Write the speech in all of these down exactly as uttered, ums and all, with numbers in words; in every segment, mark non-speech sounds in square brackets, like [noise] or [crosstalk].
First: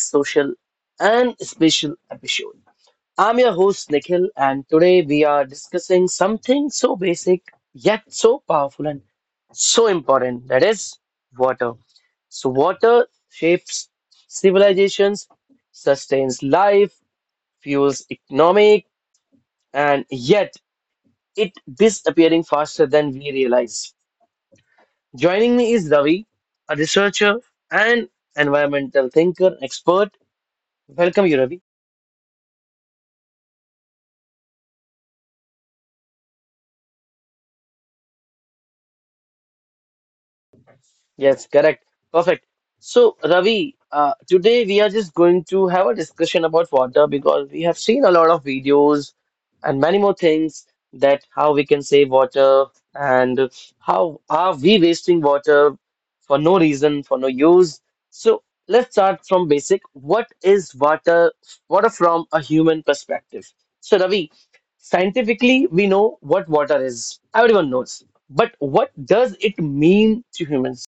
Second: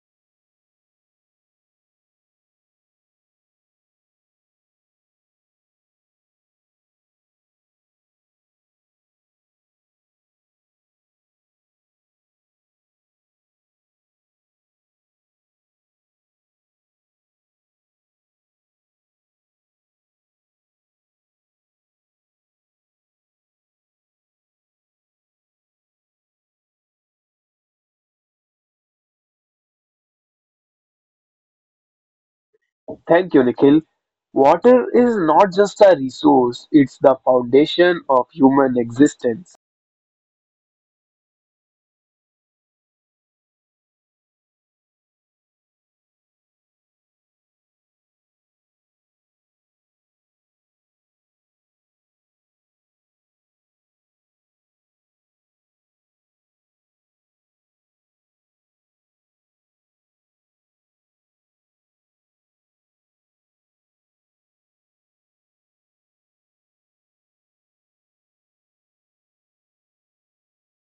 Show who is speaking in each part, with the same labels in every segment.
Speaker 1: social and special episode. I'm your host Nikhil, and today we are discussing something so basic yet so powerful and so important that is water. So, water shapes civilizations, sustains life, fuels economic, and yet it disappearing faster than we realize. Joining me is Ravi, a researcher and environmental thinker expert. Welcome, you, Ravi.
Speaker 2: Thank you, Nikhil. Water is not just a resource, it's the foundation of human existence.
Speaker 1: Yes, correct. Perfect. So, Ravi, uh, today we are just going to have a discussion about water because we have seen a lot of videos and many more things that how we can save water and how are we wasting water for no reason, for no use. So, let's start from basic. What is water, water from a human perspective? So, Ravi, scientifically, we know what water is. Everyone knows. But what does it mean to humans?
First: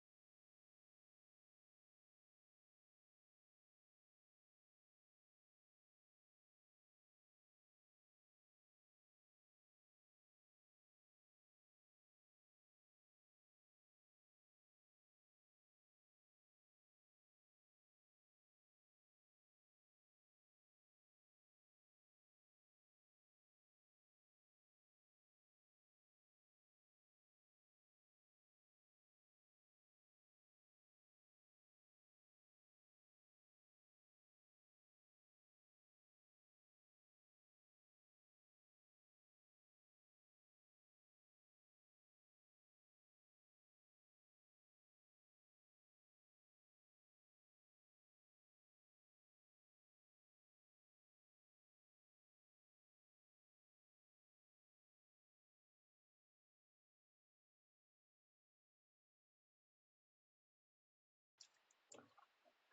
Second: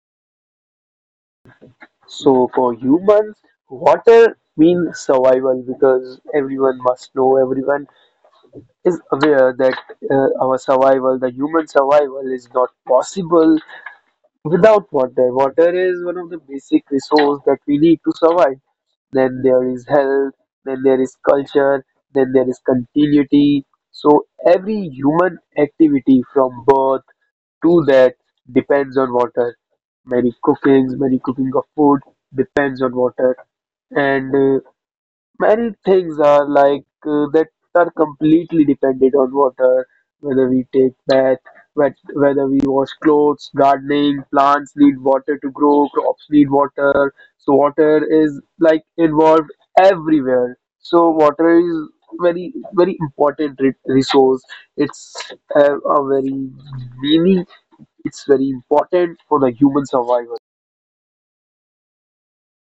Speaker 2: So, for humans, water means survival because everyone must know, everyone is aware that uh, our survival, the human survival, is not possible without water. Water is one of the basic resources that we need to survive. Then there is health, then there is culture, then there is continuity. So every human activity from birth to that depends on water. Many cookings, many cooking of food depends on water. And uh, Many things are like uh, that are completely dependent on water, whether we take bath, whet- whether we wash clothes, gardening, plants need water to grow, crops need water. So water is like involved everywhere. So water is very very important re- resource. It's uh, a very meaning. It's very important for the human survival.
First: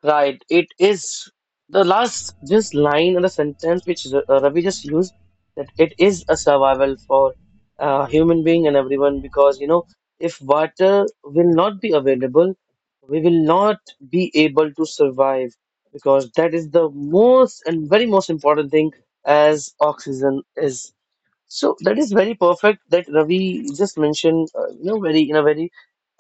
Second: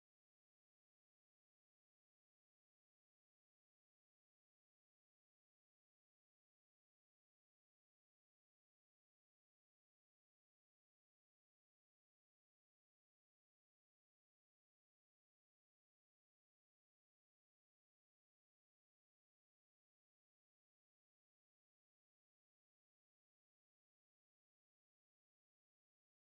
Speaker 1: Right, it is the last just line in the sentence which R- uh, Ravi just used that it is a survival for uh, human being and everyone because you know if water will not be available, we will not be able to survive because that is the most and very most important thing as oxygen is. So that is very perfect that Ravi just mentioned, uh, you know, very in a very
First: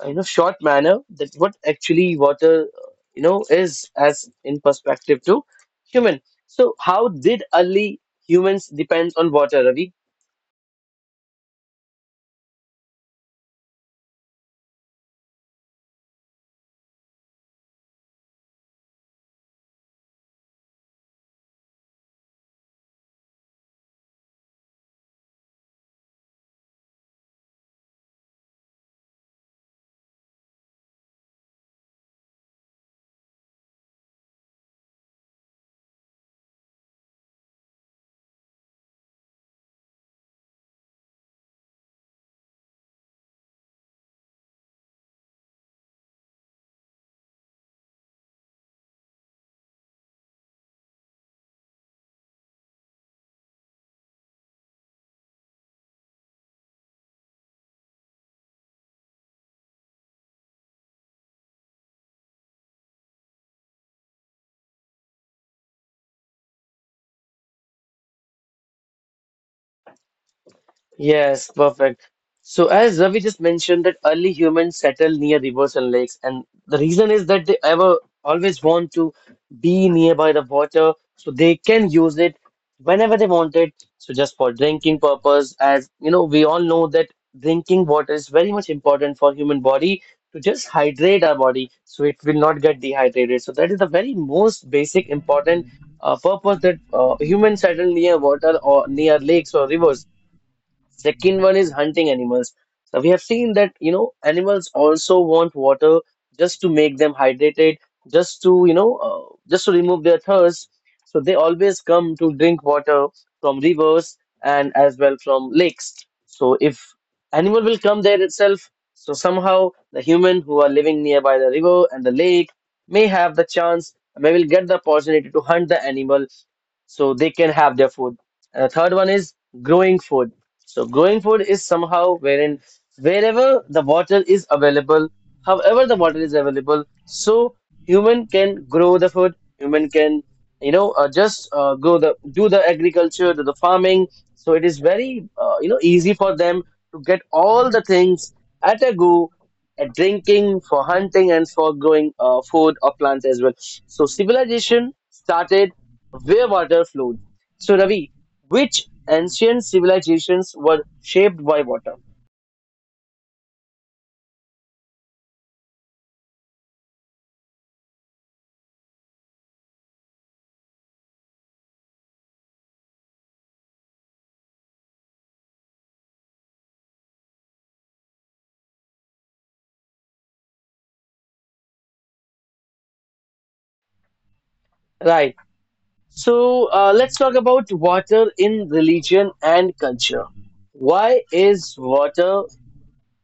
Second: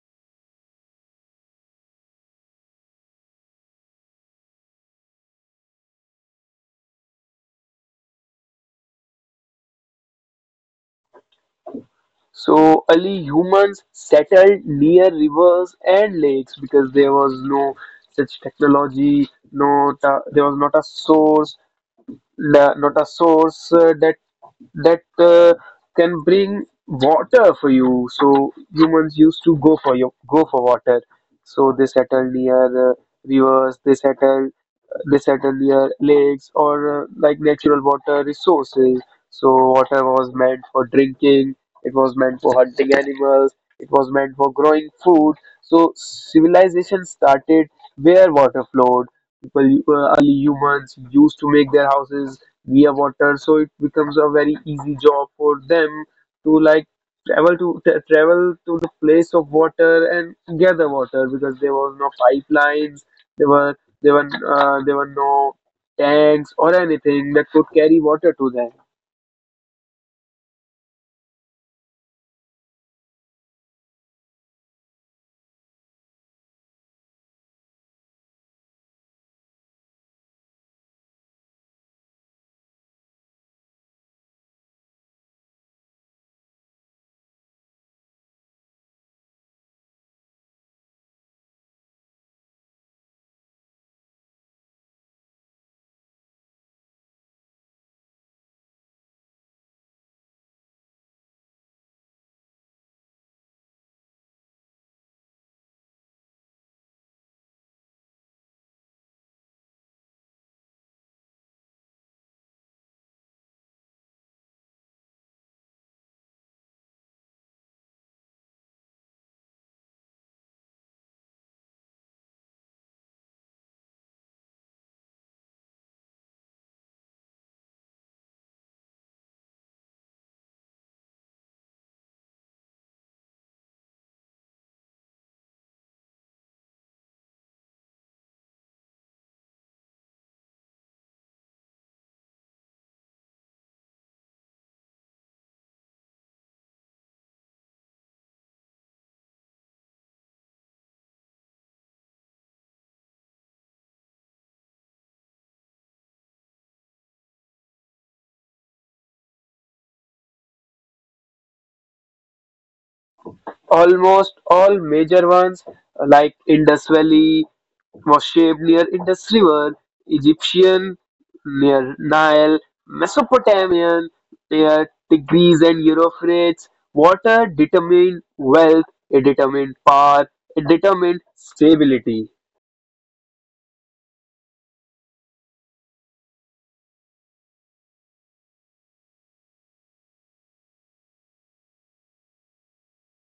Speaker 1: uh, you know short manner that what actually water uh, you know is as in perspective to human. So how did early humans depend on water, Ravi?
Speaker 2: So early humans settled near rivers and lakes because there was no such technology, no ta- there was not a source, na- not a source uh, that that uh, can bring water for you. So humans used to go for your go for water. So they settled near uh, rivers. They settled listed earlier, lakes or uh, like natural water resources. So water was meant for drinking, it was meant for hunting animals, it was meant for growing food. So civilization started where water flowed. People, uh, early humans used to make their houses via water, so it becomes a very easy job for them to like travel to tra- travel to the place of water and gather water because there was no pipelines. There were there were uh, there were no tanks or anything that could carry water to them.
Speaker 1: Yes, perfect. So, as Ravi just mentioned, that early humans settled near rivers and lakes, and the reason is that they ever always want to be nearby the water, so they can use it whenever they want it. So, just for drinking purpose, as you know, we all know that drinking water is very much important for human body to just hydrate our body, so it will not get dehydrated. So, that is the very most basic important uh, purpose that uh, humans settle near water or near lakes or rivers. Second one is hunting animals. So we have seen that, you know, animals also want water just to make them hydrated, just to, you know, uh, just to remove their thirst. So they always come to drink water from rivers and as well from lakes. So if animal will come there itself, so somehow the human who are living nearby the river and the lake may have the chance, may will get the opportunity to hunt the animal so they can have their food. And the third one is growing food. So growing food is somehow wherein wherever the water is available, however the water is available, so human can grow the food. Human can, you know, uh, just uh, go the do the agriculture, do the farming. So it is very, uh, you know, easy for them to get all the things at a go, at drinking, for hunting, and for growing uh, food or plants as well. So civilization started where water flowed. So, Ravi, which ancient civilizations were shaped by water?
Speaker 2: Almost all major ones uh, like Indus Valley was shaped near Indus River, Egyptian near Nile, Mesopotamian near Tigris and Euphrates. Water determined wealth, it determined power, it determined stability.
Speaker 1: Right. So, uh, let's talk about water in religion and culture. Why is water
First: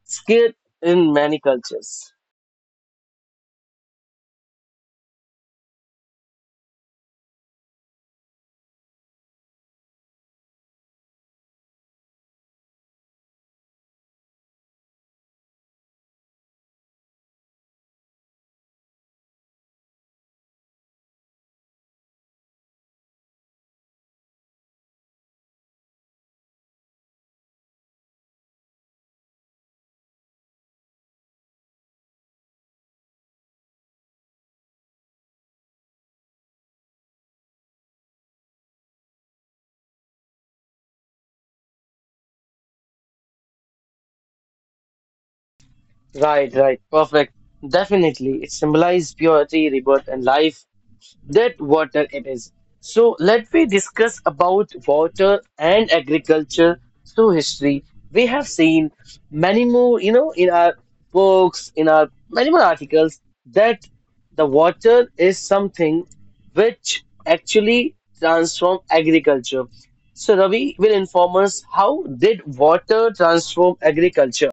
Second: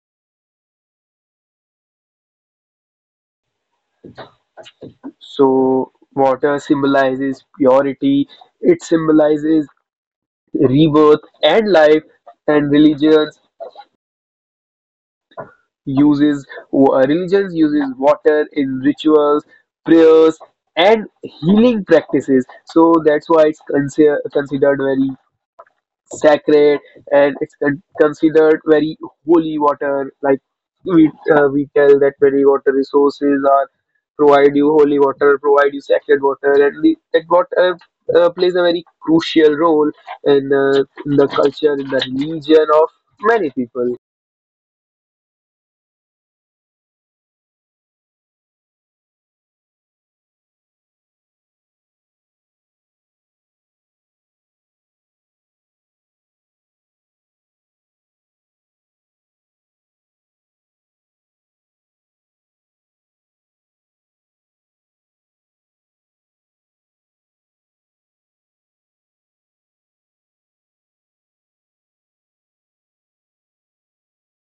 Speaker 1: scarce in many cultures?
Speaker 2: So water symbolizes purity, it symbolizes rebirth and life, and religions uses uh, religions uses water in rituals, prayers, and healing practices. So that's why it's consider, considered very sacred, and it's con- considered very holy water. Like we uh, we tell that very water resources are provide you holy water, provide you sacred water, and the, that water uh, plays a very crucial role in, uh, in the culture, in the religion of many people.
Speaker 1: Right, right. Perfect. Definitely. It symbolizes purity, rebirth, and life. That water it is. So let me discuss about water and agriculture through history. We have seen many more, you know, in our books, in our many more articles that the water is something which actually transform agriculture. So Ravi will inform us how did water transform agriculture?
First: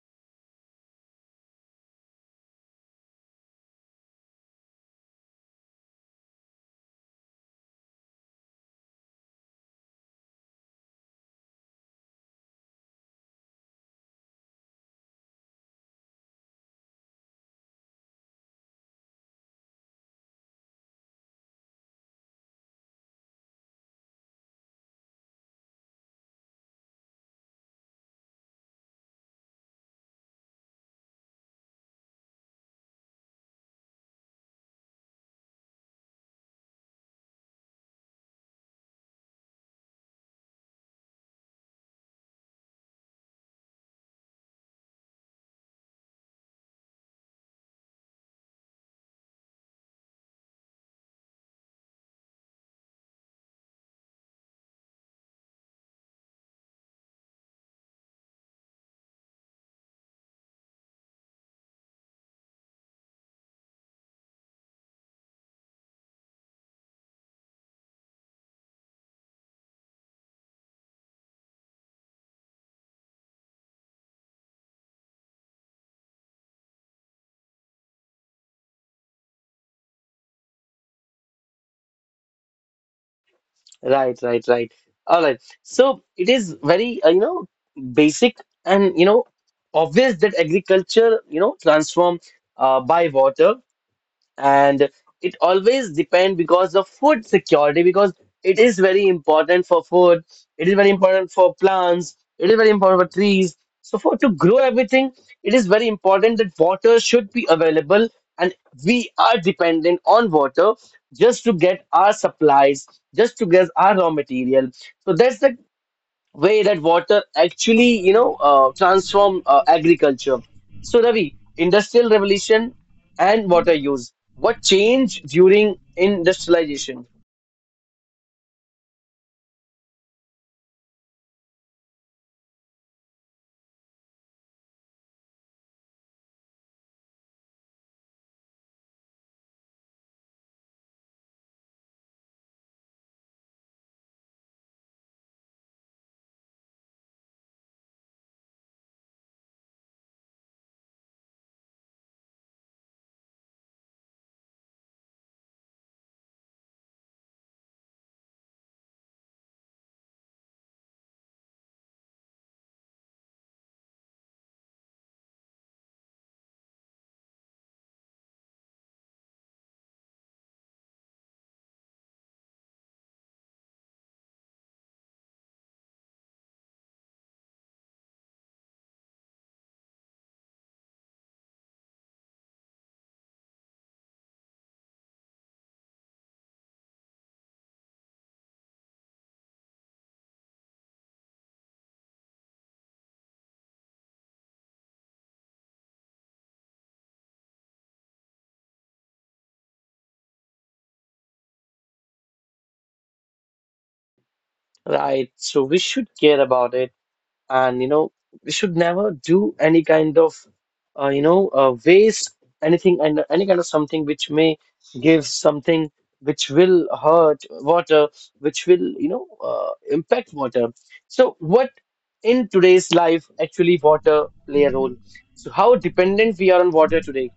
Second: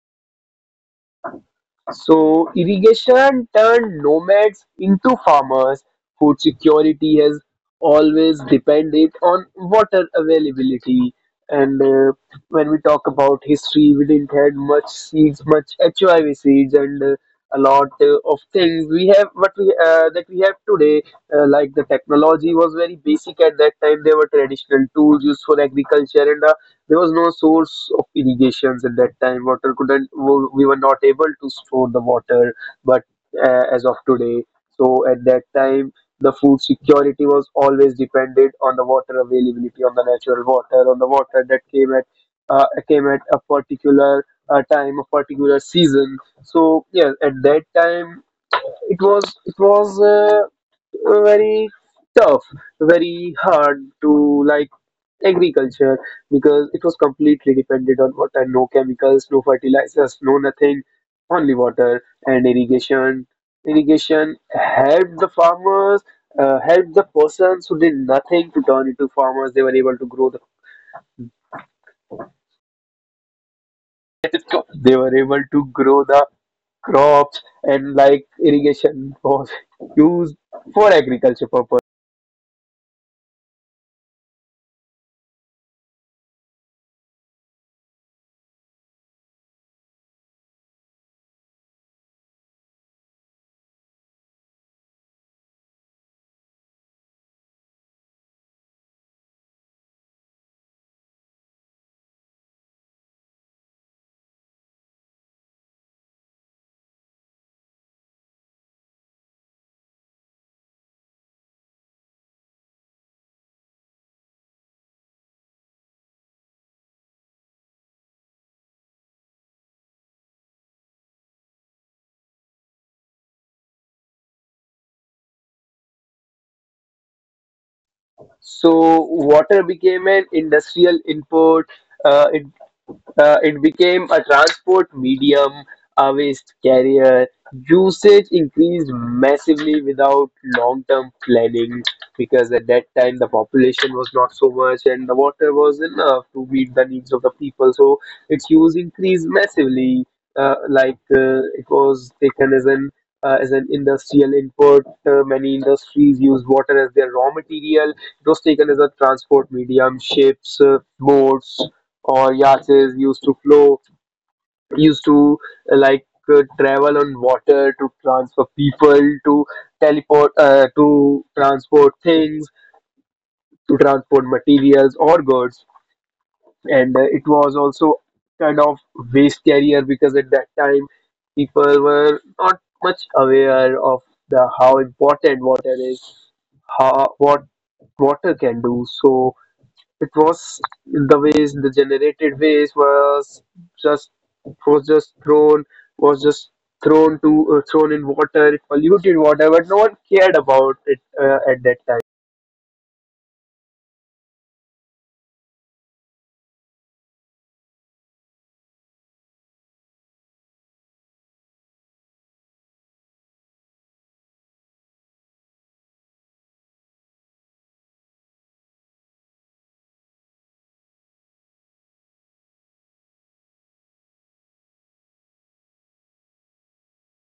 Speaker 2: So irrigation turned nomads into farmers. Food security has always depended on water availability. And uh, When we talk about history, we didn't had much seeds, much H I V seeds, and uh, a lot uh, of things we have what we uh, that we have today. Uh, like the technology was very basic at that time. There were traditional tools used for agriculture, and there was no source of irrigations at that time. Water couldn't. w- We were not able to store the water, but uh, as of today, so at that time, the food security was always dependent on the water availability, on the natural water, on the water that came at uh, came at a particular uh, time, a particular season. So yeah, at that time, it was it was uh, very tough, very hard to like agriculture because it was completely dependent on water. No chemicals, no fertilizers, no nothing, only water and irrigation. Irrigation helped the farmers, uh, helped the persons who did nothing to turn into farmers. They were able to grow the, they were able to grow the crops, and like irrigation was [laughs] used for agriculture purpose.
Speaker 1: Right, right, right. All right. So it is very, uh, you know, basic and, you know, obvious that agriculture, you know, transform uh, by water and it always depend because of food security because it is very important for food, it is very important for plants, it is very important for trees, so for to grow everything it is very important that water should be available and we are dependent on water just to get our supplies, just to get our raw material. So that's the way that water actually, you know, uh, transform uh, agriculture. So, Ravi, industrial revolution and water use. What changed during industrialization?
Speaker 2: So water became an industrial input. Uh, it Uh, it became a transport medium, a waste carrier. Usage increased massively without long term planning because at that time the population was not so much and the water was enough to meet the needs of the people. So its use increased massively. Uh, like uh, it was taken as an uh, as an industrial input. Uh, many industries used water as their raw material. It was taken as a transport medium, ships, uh, boats, or yachts used to flow, used to uh, like uh, travel on water to transfer people, to teleport, uh, to transport things, to transport materials or goods. And uh, It was also kind of waste carrier because at that time people were not much aware of the how important water is, how what water can do. So it was the waste, the generated waste was just was just thrown was just thrown to uh, thrown in water. It polluted water, but no one cared about it uh, at that time.
Speaker 1: Right. So we should care about it. And you know we should never do any kind of uh, you know uh, waste anything and any kind of something which may give something which will hurt water, which will, you know, uh, impact water. So what in today's life actually water play a role, so how dependent we are on water today?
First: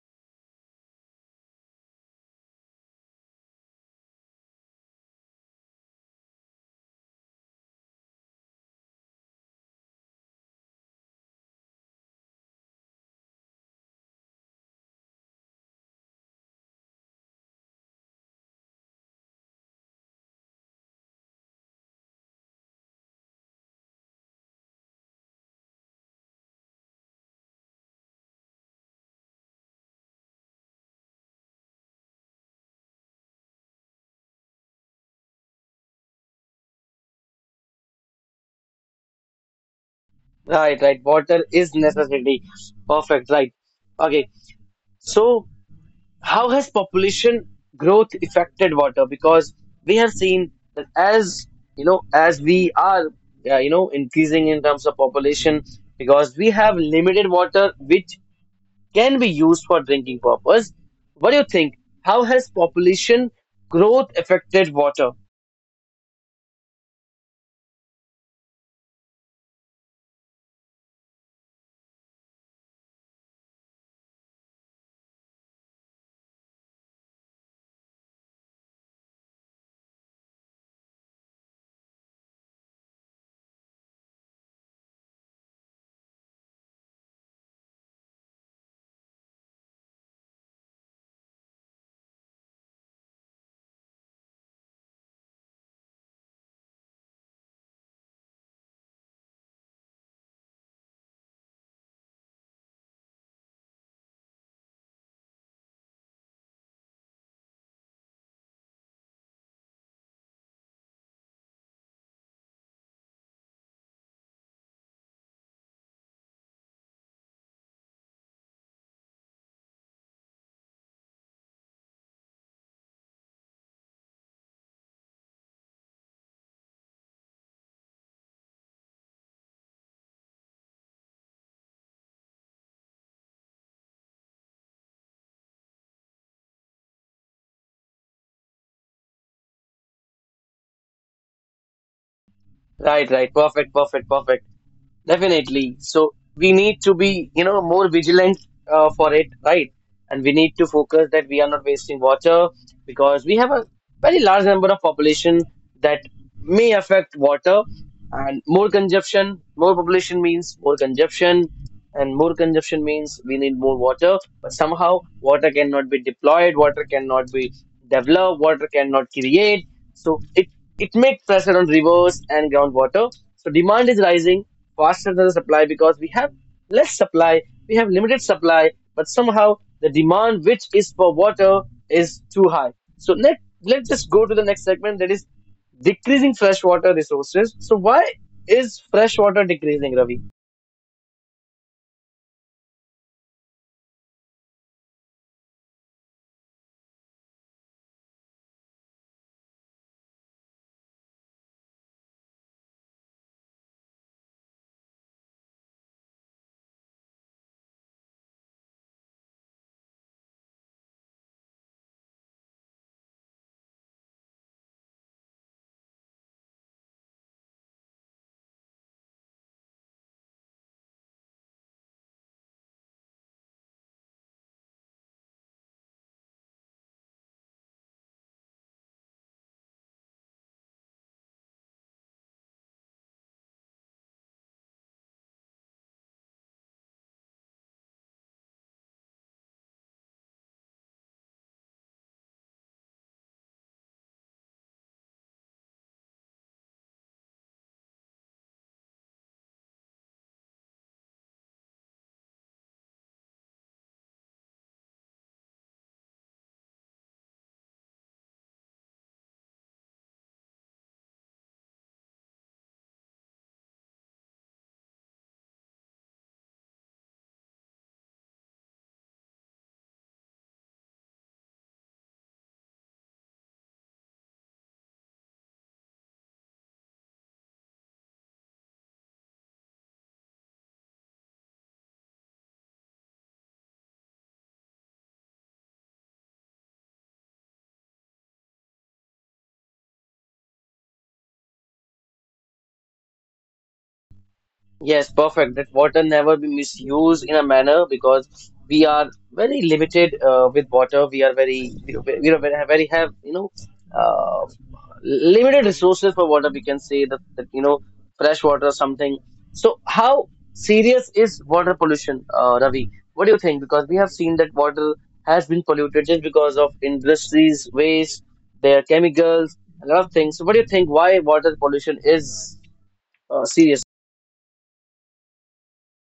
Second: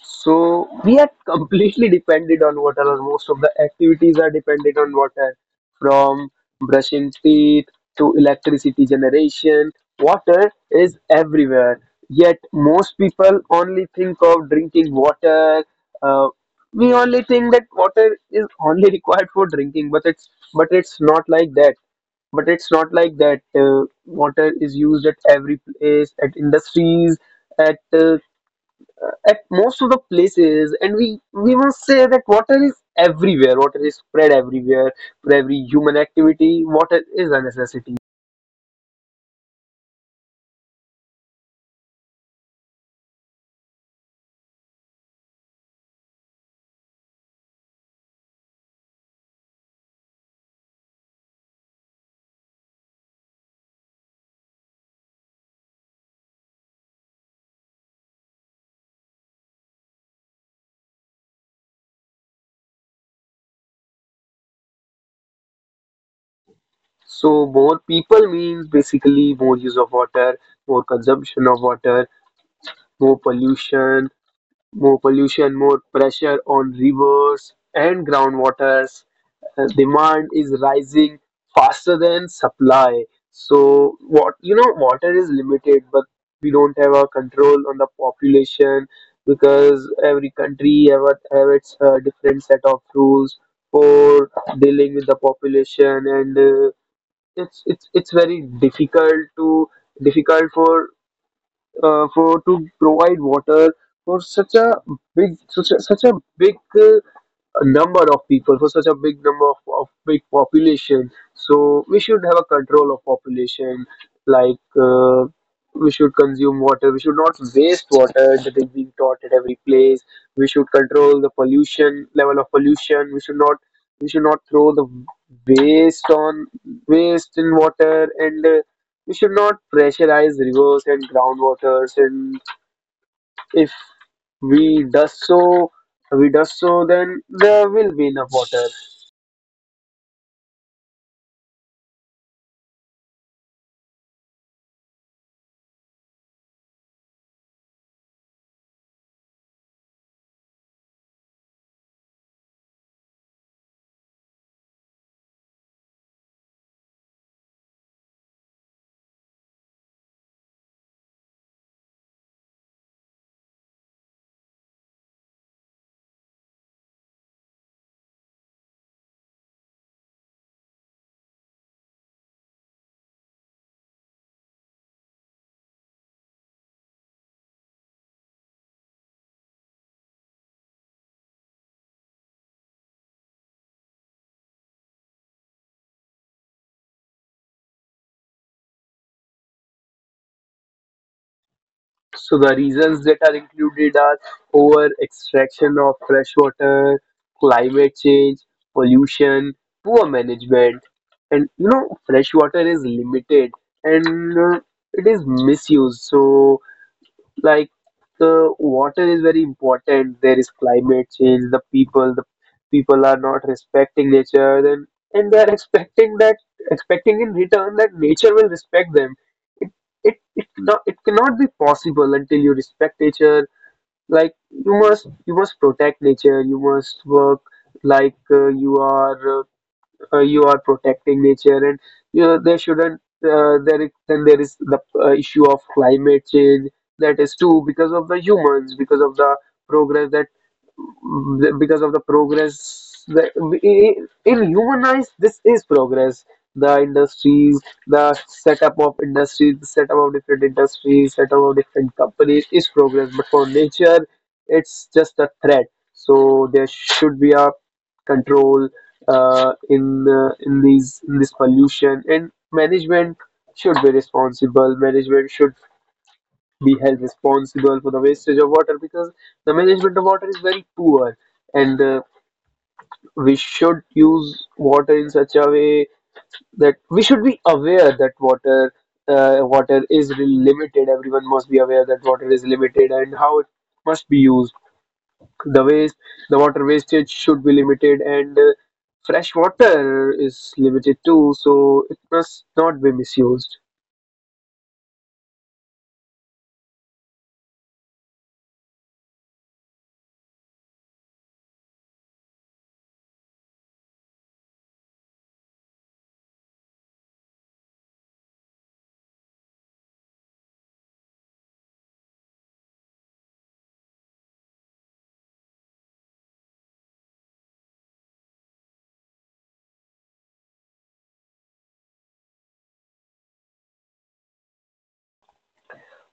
Speaker 2: So we are completely dependent on water, or most of the activities are dependent on water, from brushing teeth to electricity generation. Water is everywhere. Yet most people only think of drinking water. Uh, we only think that water is only [laughs] required for drinking, but it's but it's not like that, but it's not like that uh, water is used at every place, at industries, at uh, at most of the places, and we we must say that water is everywhere, water is spread everywhere. For every human activity water is a necessity.
Speaker 1: Right, right, water is necessity. Perfect, right. Okay. So, how has population growth affected water? Because we have seen that as you know as we are, uh, you know, increasing in terms of population, because we have limited water which can be used for drinking purpose, what do you think? How has population growth affected water?
Speaker 2: So more people means basically more use of water, more consumption of water, more pollution. More pollution more pressure on rivers and groundwaters. Uh, demand is rising faster than supply. So what, you know, water is limited, but we don't have a control on the population because every country have, a- have its uh, different set of rules for dealing with the population, and uh, it's it's it's very difficult to difficult for uh, for to provide water for such a big, such a, such a big uh, a number of people, for such a big number of, of big population. So we should have a control of population. Like uh, we should consume water, we should not waste water, that is being taught at every place. We should control the pollution level of pollution. We should not we should not throw the waste on waste in water, and uh, we should not pressurize rivers and groundwaters, and if we does so, we does so, then there will be enough water.
Speaker 1: Right, right. Perfect, perfect, perfect. Definitely. So we need to be, you know, more vigilant uh, for it, right? And we need to focus that we are not wasting water because we have a very large number of population that may affect water. And more consumption, more population means more consumption, and more consumption means we need more water, but somehow water cannot be deployed, water cannot be developed, water cannot create, so it it makes pressure on rivers and groundwater. So demand is rising faster than the supply, because we have less supply, we have limited supply, but somehow the demand which is for water is too high. So let, let's just go to the next segment that is decreasing freshwater resources. So why is freshwater decreasing, Ravi?
Speaker 2: So the reasons that are included are over extraction of fresh water, climate change, pollution, poor management, and you know fresh water is limited and uh, it is misused. So like the water is very important, there is climate change, the people the people are not respecting nature, and and they are expecting that expecting in return that nature will respect them. It it it not it cannot be possible until you respect nature. Like you must, you must protect nature, you must work like uh, you are uh, uh, you are protecting nature. And you know there shouldn't, uh, there is, then there is the uh, issue of climate change. That is too because of the humans, because of the progress that, because of the progress the, in in human eyes this is progress, the industries, the setup of industries, the setup of different industries, setup of different companies is progress, but for nature it's just a threat. So there should be a control uh, in uh, in these, in this pollution, and management should be responsible, management should be held responsible for the wastage of water, because the management of water is very poor. And uh, we should use water in such a way that we should be aware that water uh, water is really limited. Everyone must be aware that water is limited and how it must be used. The waste, the water wastage should be limited, and uh, fresh water is limited too, so it must not be misused.
Speaker 1: Yes, perfect. That water never be misused in a manner, because we are very limited uh, with water. We are very, we we are very, very have, you know, uh, limited resources for water. We can say that, that you know, fresh water or something. So, how serious is water pollution, uh, Ravi? What do you think? Because we have seen that water has been polluted just because of industries, waste, their chemicals, a lot of things. So, what do you think? Why water pollution is uh, serious?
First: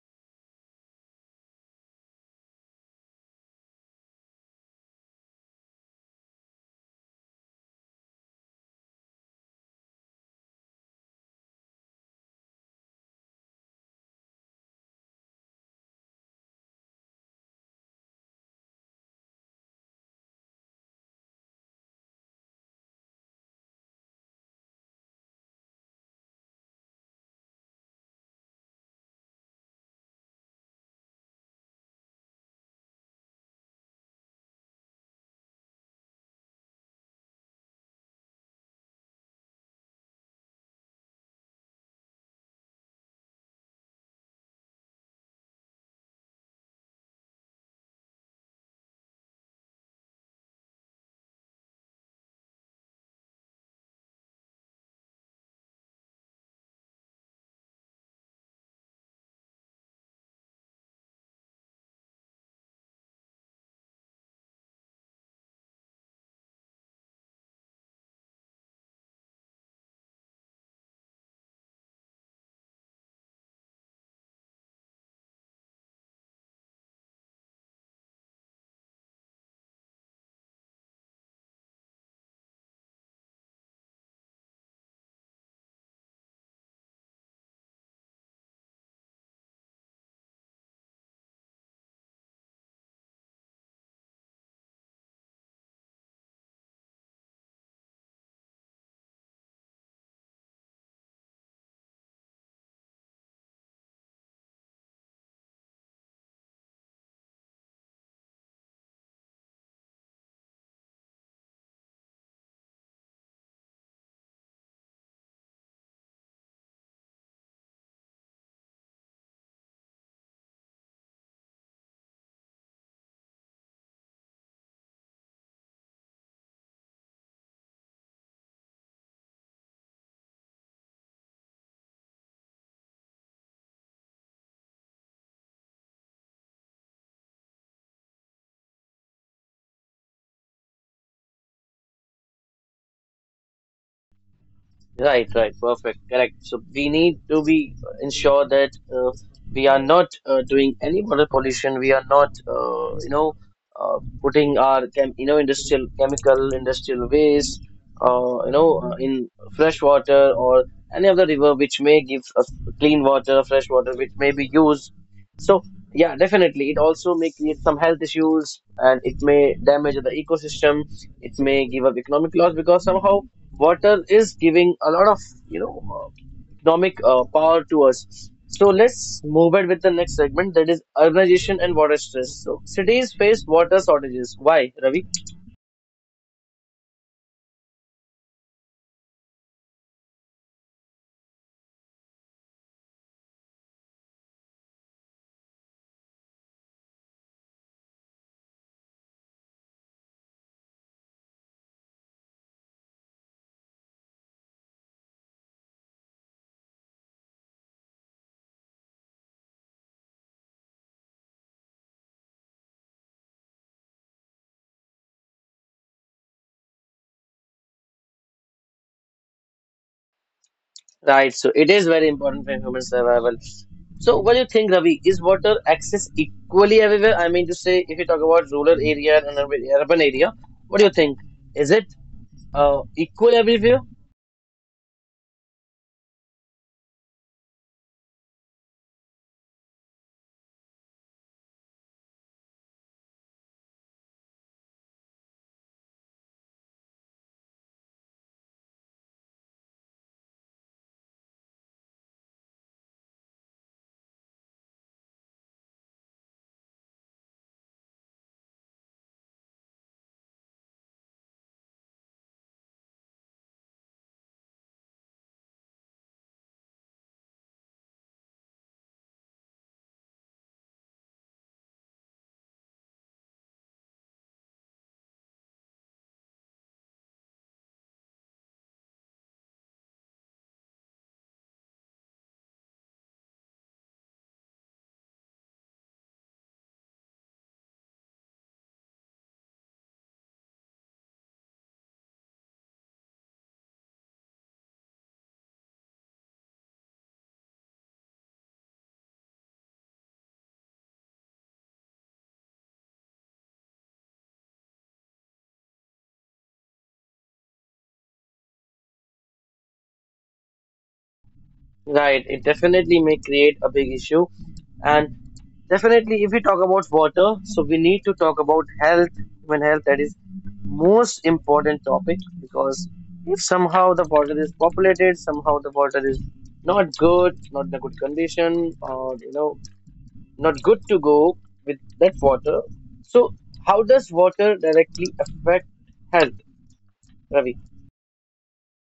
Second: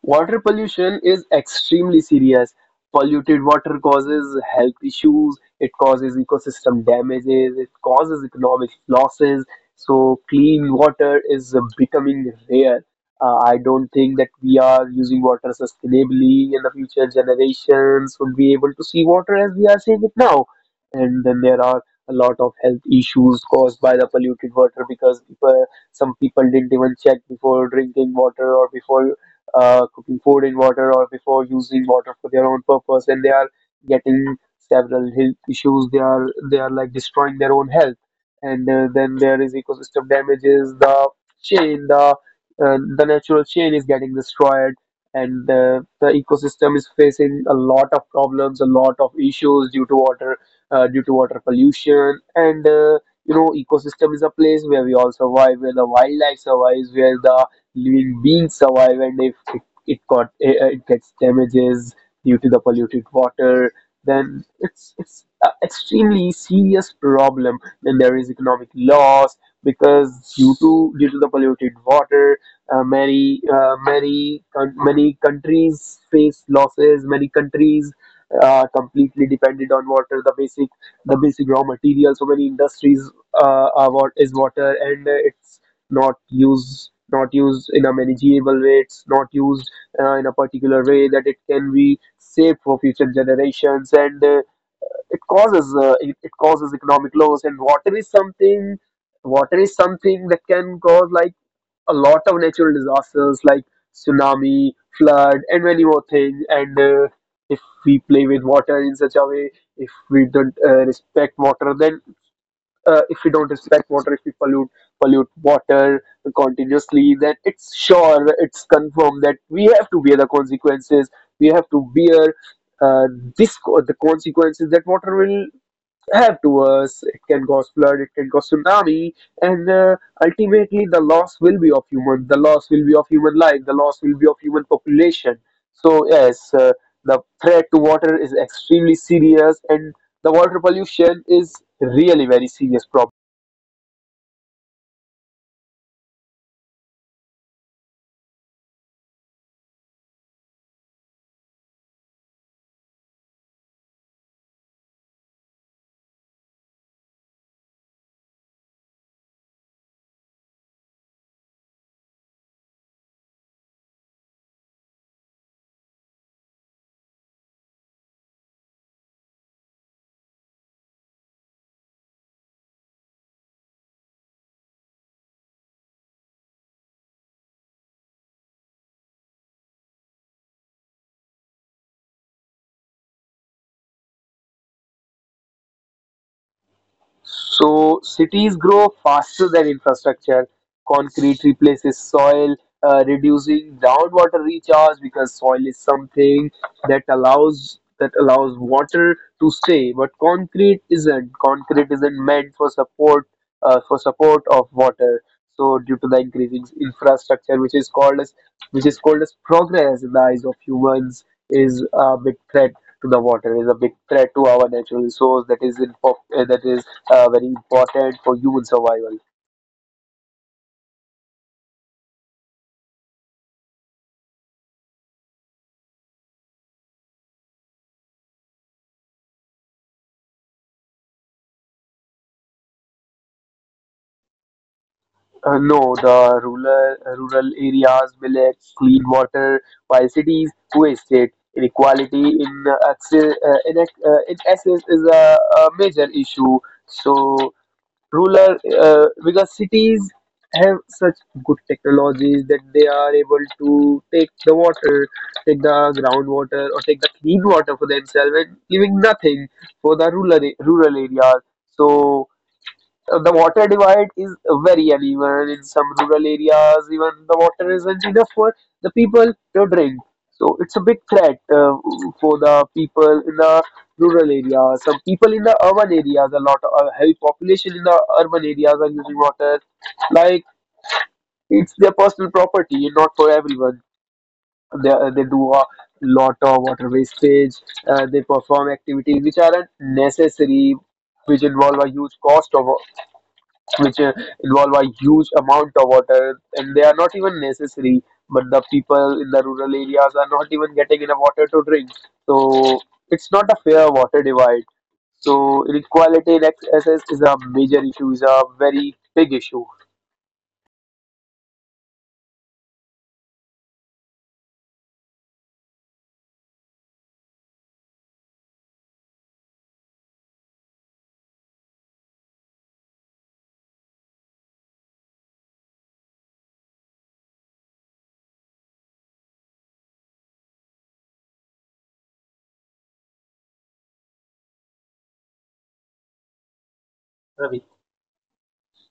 Speaker 2: Water pollution is extremely serious. Polluted water causes health issues, it causes ecosystem damages, it causes economic losses. So, clean water is uh, becoming rare. Uh, I don't think that we are using water sustainably, and the future generations would be able to see water as we are seeing it now. And then there are a lot of health issues caused by the polluted water because people, some people didn't even check before drinking water or before uh, cooking food in water or before using water for their own purpose, and they are getting several health issues. They are they are like destroying their own health. And uh, Then there is ecosystem damages. the chain the uh, the natural chain is getting destroyed, and uh, the ecosystem is facing a lot of problems, a lot of issues due to water, uh, due to water pollution. And uh, you know Ecosystem is a place where we all survive, where the wildlife survives, where the living beings survive, and if it, it got uh, it gets damages due to the polluted water, then it's it's an extremely serious problem. Then there is economic loss because due to due to the polluted water, uh, many uh, many coun many countries face losses. Many countries are completely dependent on water. The basic the basic raw material so many industries uh, are what is water, and uh, it's not used, not used in a manageable way. It's not used uh, in a particular way that it can be saved for future generations, and uh, it causes uh, it, it causes economic loss. And water is something water is something that can cause like a lot of natural disasters like tsunami, flood, and many more things. And uh, If we play with water in such a way, if we don't uh, respect water, then uh, if we don't respect water, if we pollute pollute water continuously, then it's sure, it's confirmed that we have to bear the consequences. We have to bear uh, this co- the consequences that water will have to us. It can cause flood, it can cause tsunami, and uh, ultimately the loss will be of human. The loss will be of human life. The loss will be of human population. So yes, uh, the threat to water is extremely serious, and the water pollution is really very serious problem.
Speaker 1: Right, right, perfect, correct. So we need to be ensure that uh, we are not uh, doing any water pollution. We are not, uh, you know, uh, putting our chem, you know, industrial chemical, industrial waste, uh, you know uh, in fresh water or any other river which may give us clean water, fresh water, which may be used. So yeah, definitely it also may create some health issues and it may damage the ecosystem, it may give up economic loss, because somehow water is giving a lot of, you know, uh, economic uh, power to us. So let's move it with the next segment that is urbanization and water stress. So cities face water shortages. Why, Ravi?
Speaker 2: So cities grow faster than infrastructure. Concrete replaces soil, uh, reducing groundwater recharge, because soil is something that allows that allows water to stay. But concrete isn't. Concrete isn't meant for support, uh, for support of water. So due to the increasing infrastructure, which is called as which is called as progress in the eyes of humans, is a big threat to the water. Is a big threat to our natural resource, that is in pop, uh, that is uh, very important for human survival.
Speaker 1: Right. So it is very important for human survival. So what do you think, Ravi? Is water access equally everywhere? I mean to say, if you talk about rural area and urban urban area, what do you think? Is it uh, equal everywhere?
Speaker 2: Uh, no, the rural rural areas will lack clean water, while cities waste it. Inequality in uh, access, uh, in, ac- uh, in access is a, a major issue. So, rural uh, because cities have such good technologies that they are able to take the water, take the groundwater, or take the clean water for themselves, and giving nothing for the rural rural areas. So uh, the water divide is very uneven. In some rural areas, even the water isn't enough for the people to drink. So it's a big threat uh, for the people in the rural areas. Some people in the urban areas, a lot of heavy population in the urban areas are using water like it's their personal property and not for everyone. They, uh, they do a lot of water wastage. Uh, they perform activities which aren't necessary, which involve a huge cost of which uh, involve a huge amount of water, and they are not even necessary. But the people in the rural areas are not even getting enough water to drink. So it's not a fair water divide. So inequality in access is a major issue, is a very big issue.
Speaker 1: Right, it definitely may create a big issue. And definitely, if we talk about water, so we need to talk about health, human health, that is most important topic, because if somehow the water is populated, somehow the water is not good, not in a good condition, or you know, not good to go with that water. So, how does water directly affect health, Ravi?
Speaker 2: Ravi.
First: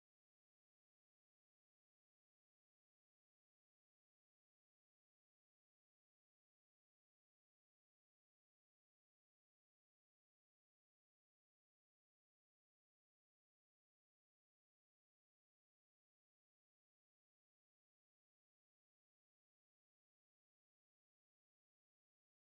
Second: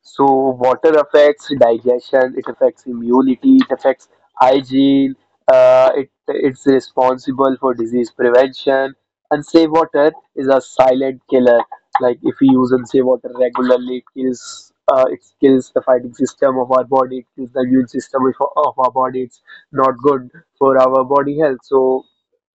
Speaker 2: So water affects digestion, it affects immunity, it affects hygiene, uh, it, it's responsible for disease prevention. Unsafe water is a silent killer. Like, if we use unsafe water regularly, it kills, uh, it kills the fighting system of our body, it kills the immune system of, of our body. It's not good for our body health. So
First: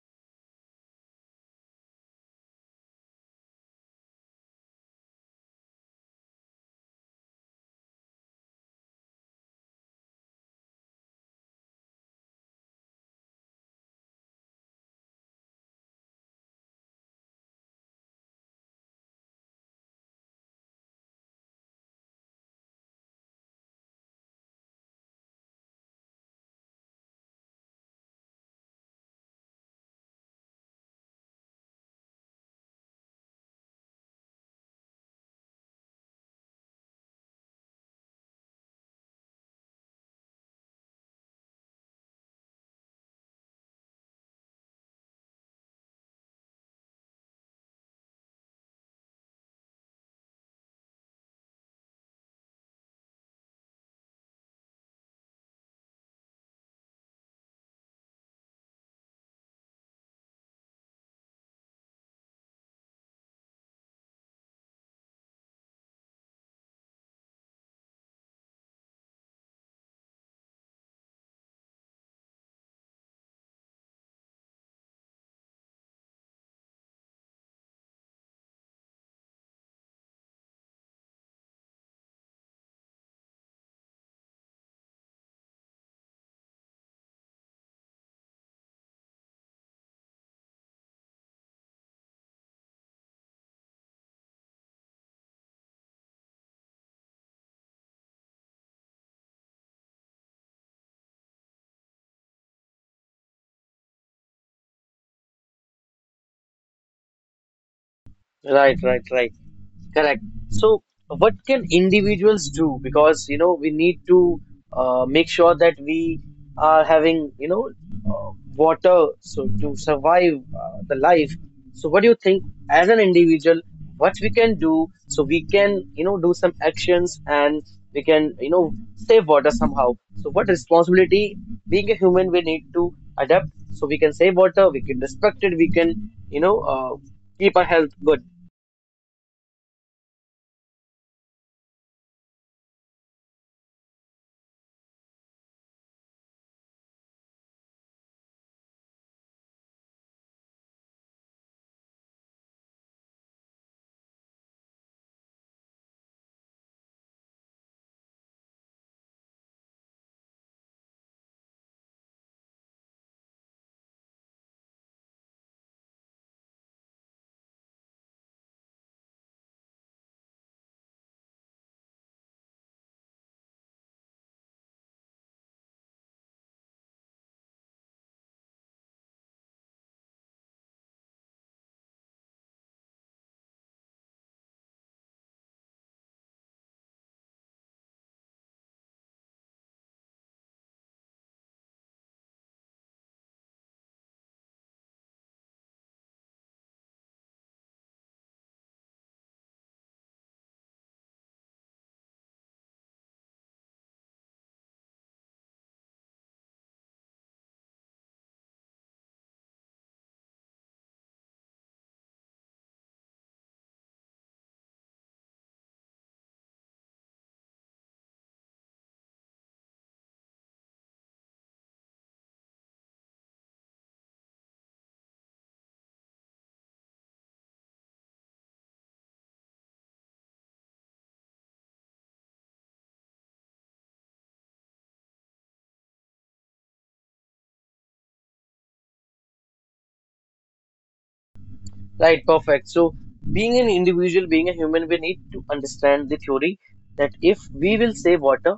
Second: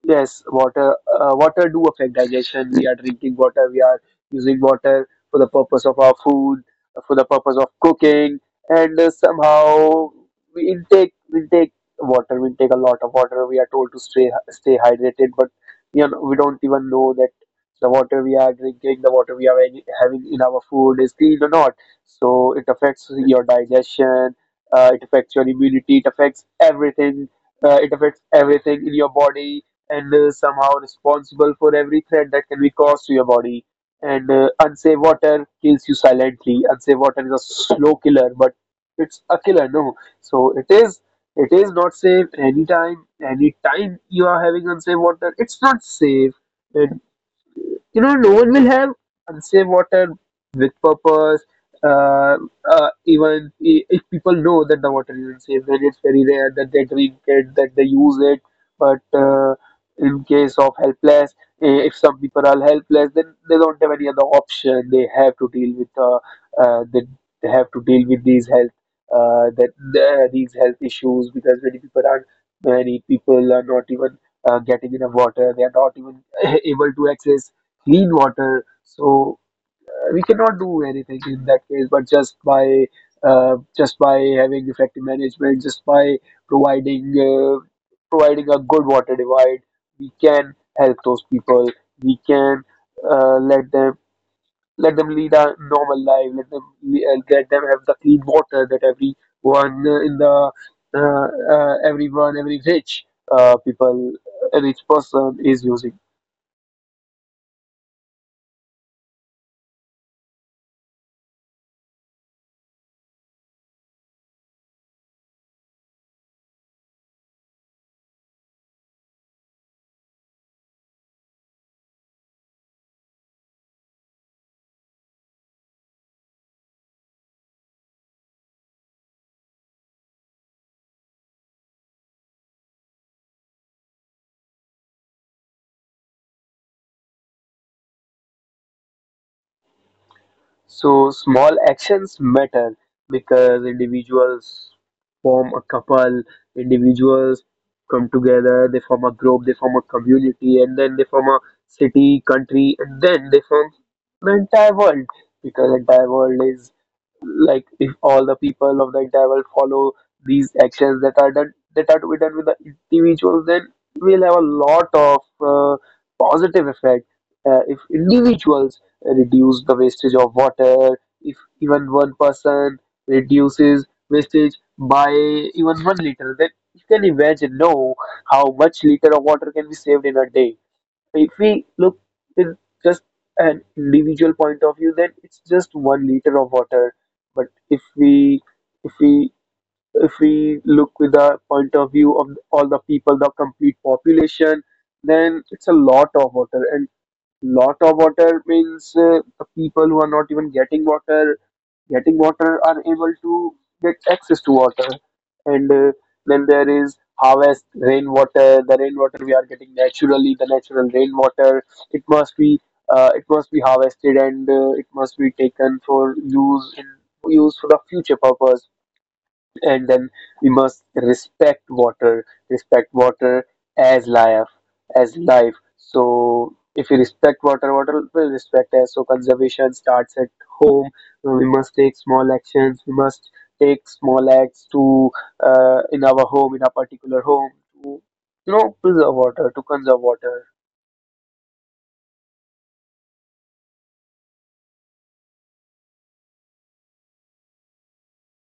Speaker 2: yes, water. Uh, water do affect digestion. We are drinking water. We are using water for the purpose of our food, for the purpose of cooking, and uh, somehow we intake we take water, we take a lot of water. We are told to stay stay hydrated, but you know, we don't even know that the water we are drinking, the water we are having having in our food is clean or not. So it affects your digestion, uh, it affects your immunity, it affects everything. Uh, it affects everything in your body, and uh, somehow responsible for every threat that can be caused to your body. And uh, Unsafe water kills you silently. Unsafe water is a slow killer, but it's a killer, no. So it is it is not safe. Anytime anytime you are having unsafe water, it's not safe. And you know, no one will have unsafe water with purpose. Uh, uh, even i- if people know that the water is unsafe, then it's very rare that they drink it, that they use it. But uh, in case of helpless, eh, if some people are helpless, then they don't have any other option. They have to deal with uh, uh, they, they have to deal with these health uh, that the, these health issues, because many people are many people are not even uh, getting enough water. They are not even [laughs] able to access clean water. So uh, we cannot do anything in that case, but just by uh, just by having effective management, just by providing uh, providing a good water divide, we can help those people. We can uh, let them let them lead a normal life. Let them uh, let them have the clean water that everyone uh, in the uh, uh, everyone every rich uh, people, a rich person is using.
Speaker 1: Right, right, right. Correct. So, what can individuals do? Because, you know, we need to uh, make sure that we are having, you know, uh, water so to survive uh, the life. So, what do you think as an individual, what we can do so we can, you know, do some actions and we can, you know, save water somehow. So, what responsibility being a human we need to adapt so we can save water, we can respect it, we can, you know, uh, keep our health good.
Speaker 2: So small actions matter because individuals form a couple, individuals come together, they form a group, they form a community, and then they form a city, country, and then they form the entire world. Because the entire world is like, if all the people of the entire world follow these actions that are done, that are to be done with the individuals, then we'll have a lot of uh, positive effect. Uh, if individuals reduce the wastage of water, if even one person reduces wastage by even one liter, then you can imagine, no, how much liter of water can be saved in a day. If we look in just an individual point of view, then it's just one liter of water. But if we if we if we look with the point of view of all the people, the complete population, then it's a lot of water. And lot of water means uh, the people who are not even getting water, getting water are able to get access to water. And uh, Then there is harvest rainwater. The rainwater we are getting naturally, the natural rainwater, it must be uh, it must be harvested, and uh, it must be taken for use in use for the future purpose. And then we must respect water, respect water as life, as life so if you respect water, water will respect us. So conservation starts at home. We must take small actions, we must take small acts to uh, in our home, in our particular home, to, you know, preserve water, to conserve water.
Speaker 1: Right, perfect. So, being an individual, being a human, we need to understand the theory that if we will save water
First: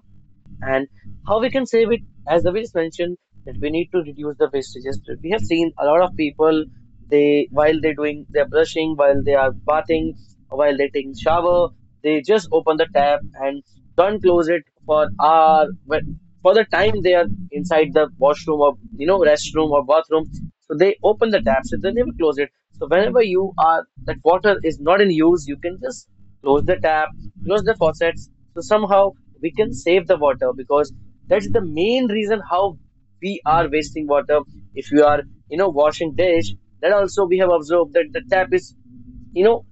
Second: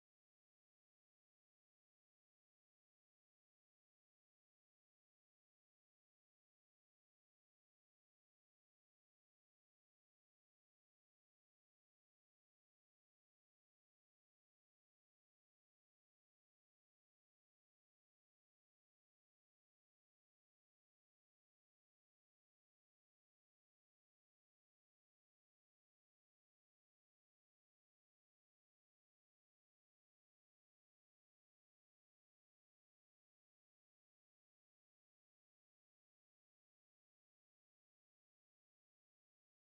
Speaker 1: and how we can save it, as David mentioned, that we need to reduce the wastages. We have seen a lot of people they while they're doing their brushing, while they are bathing, while they're taking shower, they just open the tap and don't close it for hour. But for the time they are inside the washroom or you know restroom or bathroom, so they open the tap, so they never close it. So whenever you are that water is not in use, you can just close the tap, close the faucets. So somehow we can save the water, because that's the main reason how we are wasting water. If you are, you know, washing dish, then also we have observed that the tap is, you know,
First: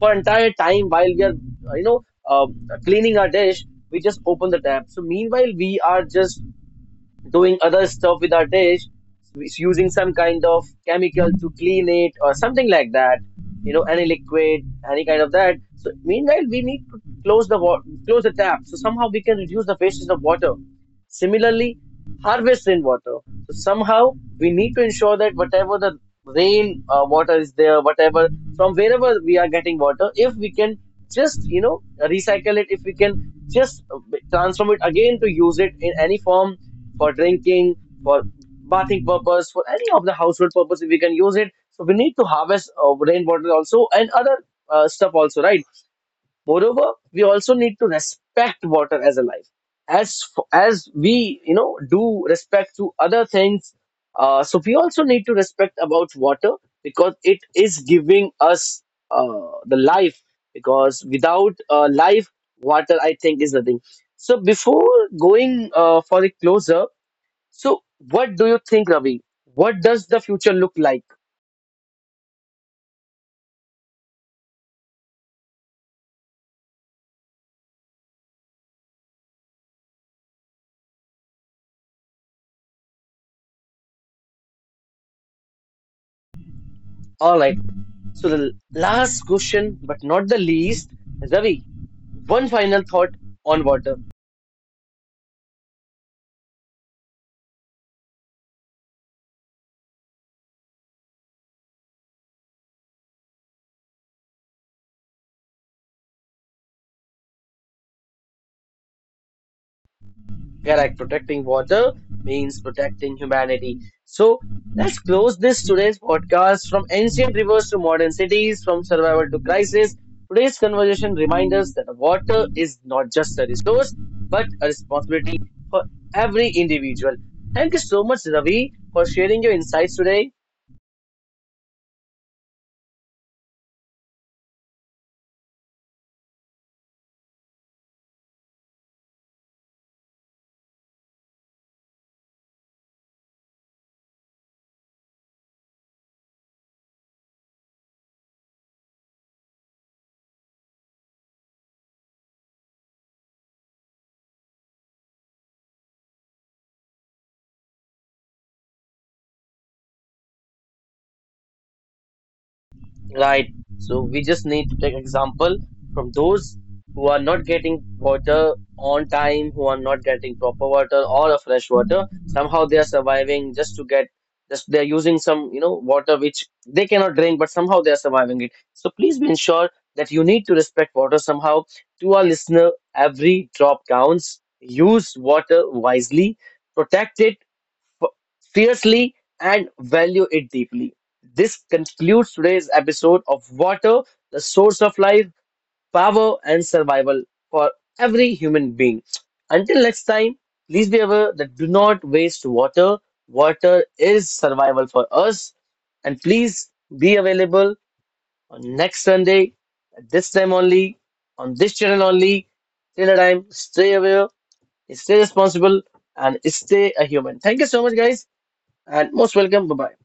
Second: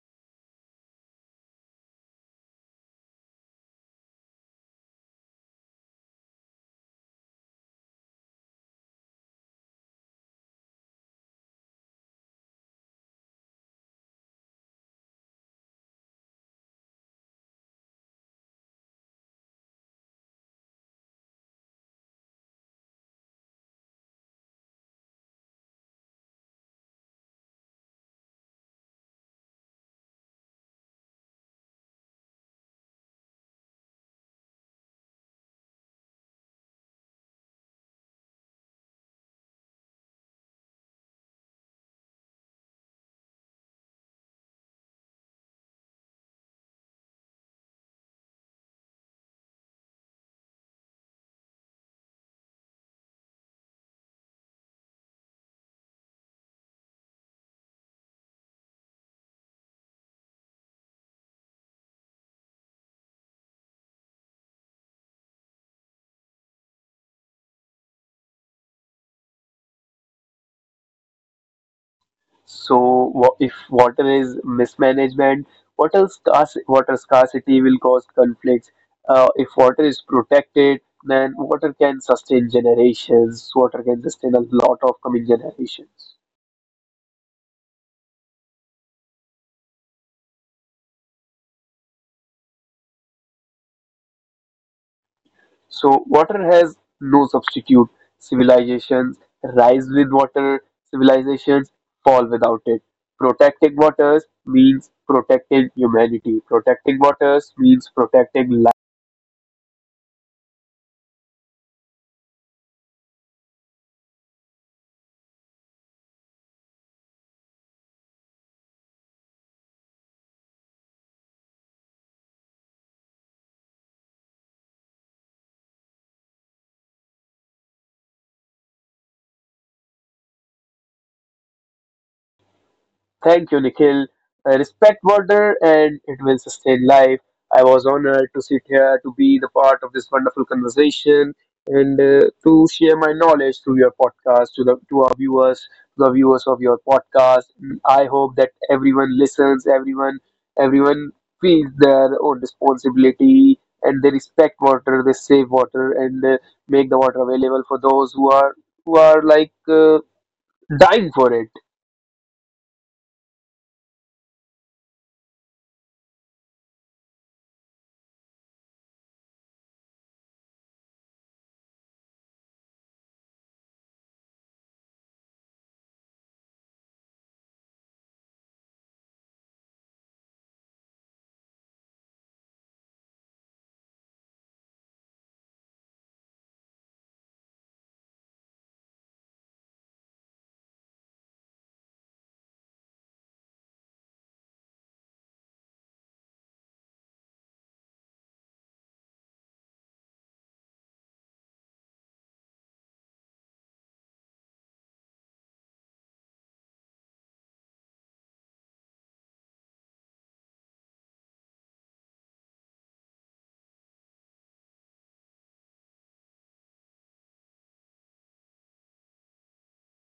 Speaker 1: for entire time while we are, you know, uh, cleaning our dish, we just open the tap. So meanwhile we are just doing other stuff with our dish, it's using some kind of chemical to clean it or something like that, you know, any liquid, any kind of that. So meanwhile we need to close the wa- close the tap so somehow we can reduce the wastage of water. Similarly, harvest rainwater. So somehow we need to ensure that whatever the rain uh, water is there, whatever from wherever we are getting water, if we can just you know recycle it, if we can just uh, transform it again to use it in any form, for drinking, for bathing purpose, for any of the household purpose, if we can use it. So we need to harvest uh, rainwater also and other uh, stuff also, right? Moreover, we also need to respect water as a life. As f- as we you know do respect to other things, uh, so we also need to respect about water because it is giving us uh, the life. Because without uh, life, water I think is nothing. So before going uh, for a closer, so what do you think, Ravi? What does the future look like?
Speaker 2: So, wa- if water is mismanagement, water, scarce, water scarcity will cause conflicts. Uh, if water is protected, then water can sustain generations. Water can sustain a lot of coming generations.
Speaker 1: All right. So the last question, but not the least, Ravi. One final thought on water.
Speaker 2: So, water has no substitute. Civilizations rise with water, civilizations fall without it. Protecting waters means protecting humanity. Protecting waters means protecting.
Speaker 1: Correct. Protecting water means protecting humanity. So let's close this today's podcast from ancient rivers to modern cities, from survival to crisis. Today's conversation reminds us that water is not just a resource, but a responsibility for every individual. Thank you so much, Ravi, for sharing your insights today.
Speaker 2: Thank you, Nikhil. I respect water and it will sustain life. I was honored to sit here, to be the part of this wonderful conversation, and uh, to share my knowledge through your podcast to the to our viewers, to the viewers of your podcast. Mm, I hope that everyone listens, everyone everyone feels their own responsibility, and they respect water, they save water, and uh, make the water available for those who are who are like uh, dying for it.
Speaker 1: Right. So we just need to take example from those who are not getting water on time, who are not getting proper water or a fresh water. Somehow they are surviving just to get, just they're using some, you know, water which they cannot drink, but somehow they are surviving it. So please be ensured that you need to respect water somehow. To our listener, every drop counts. Use water wisely, protect it f- fiercely and value it deeply. This concludes today's episode of Water, the Source of Life, Power, and Survival for every human being. Until next time, please be aware that do not waste water. Water is survival for us. And please be available on next Sunday at this time only, on this channel only. Till the time, stay aware, stay responsible, and stay a human. Thank you so much, guys, and most welcome. Bye bye.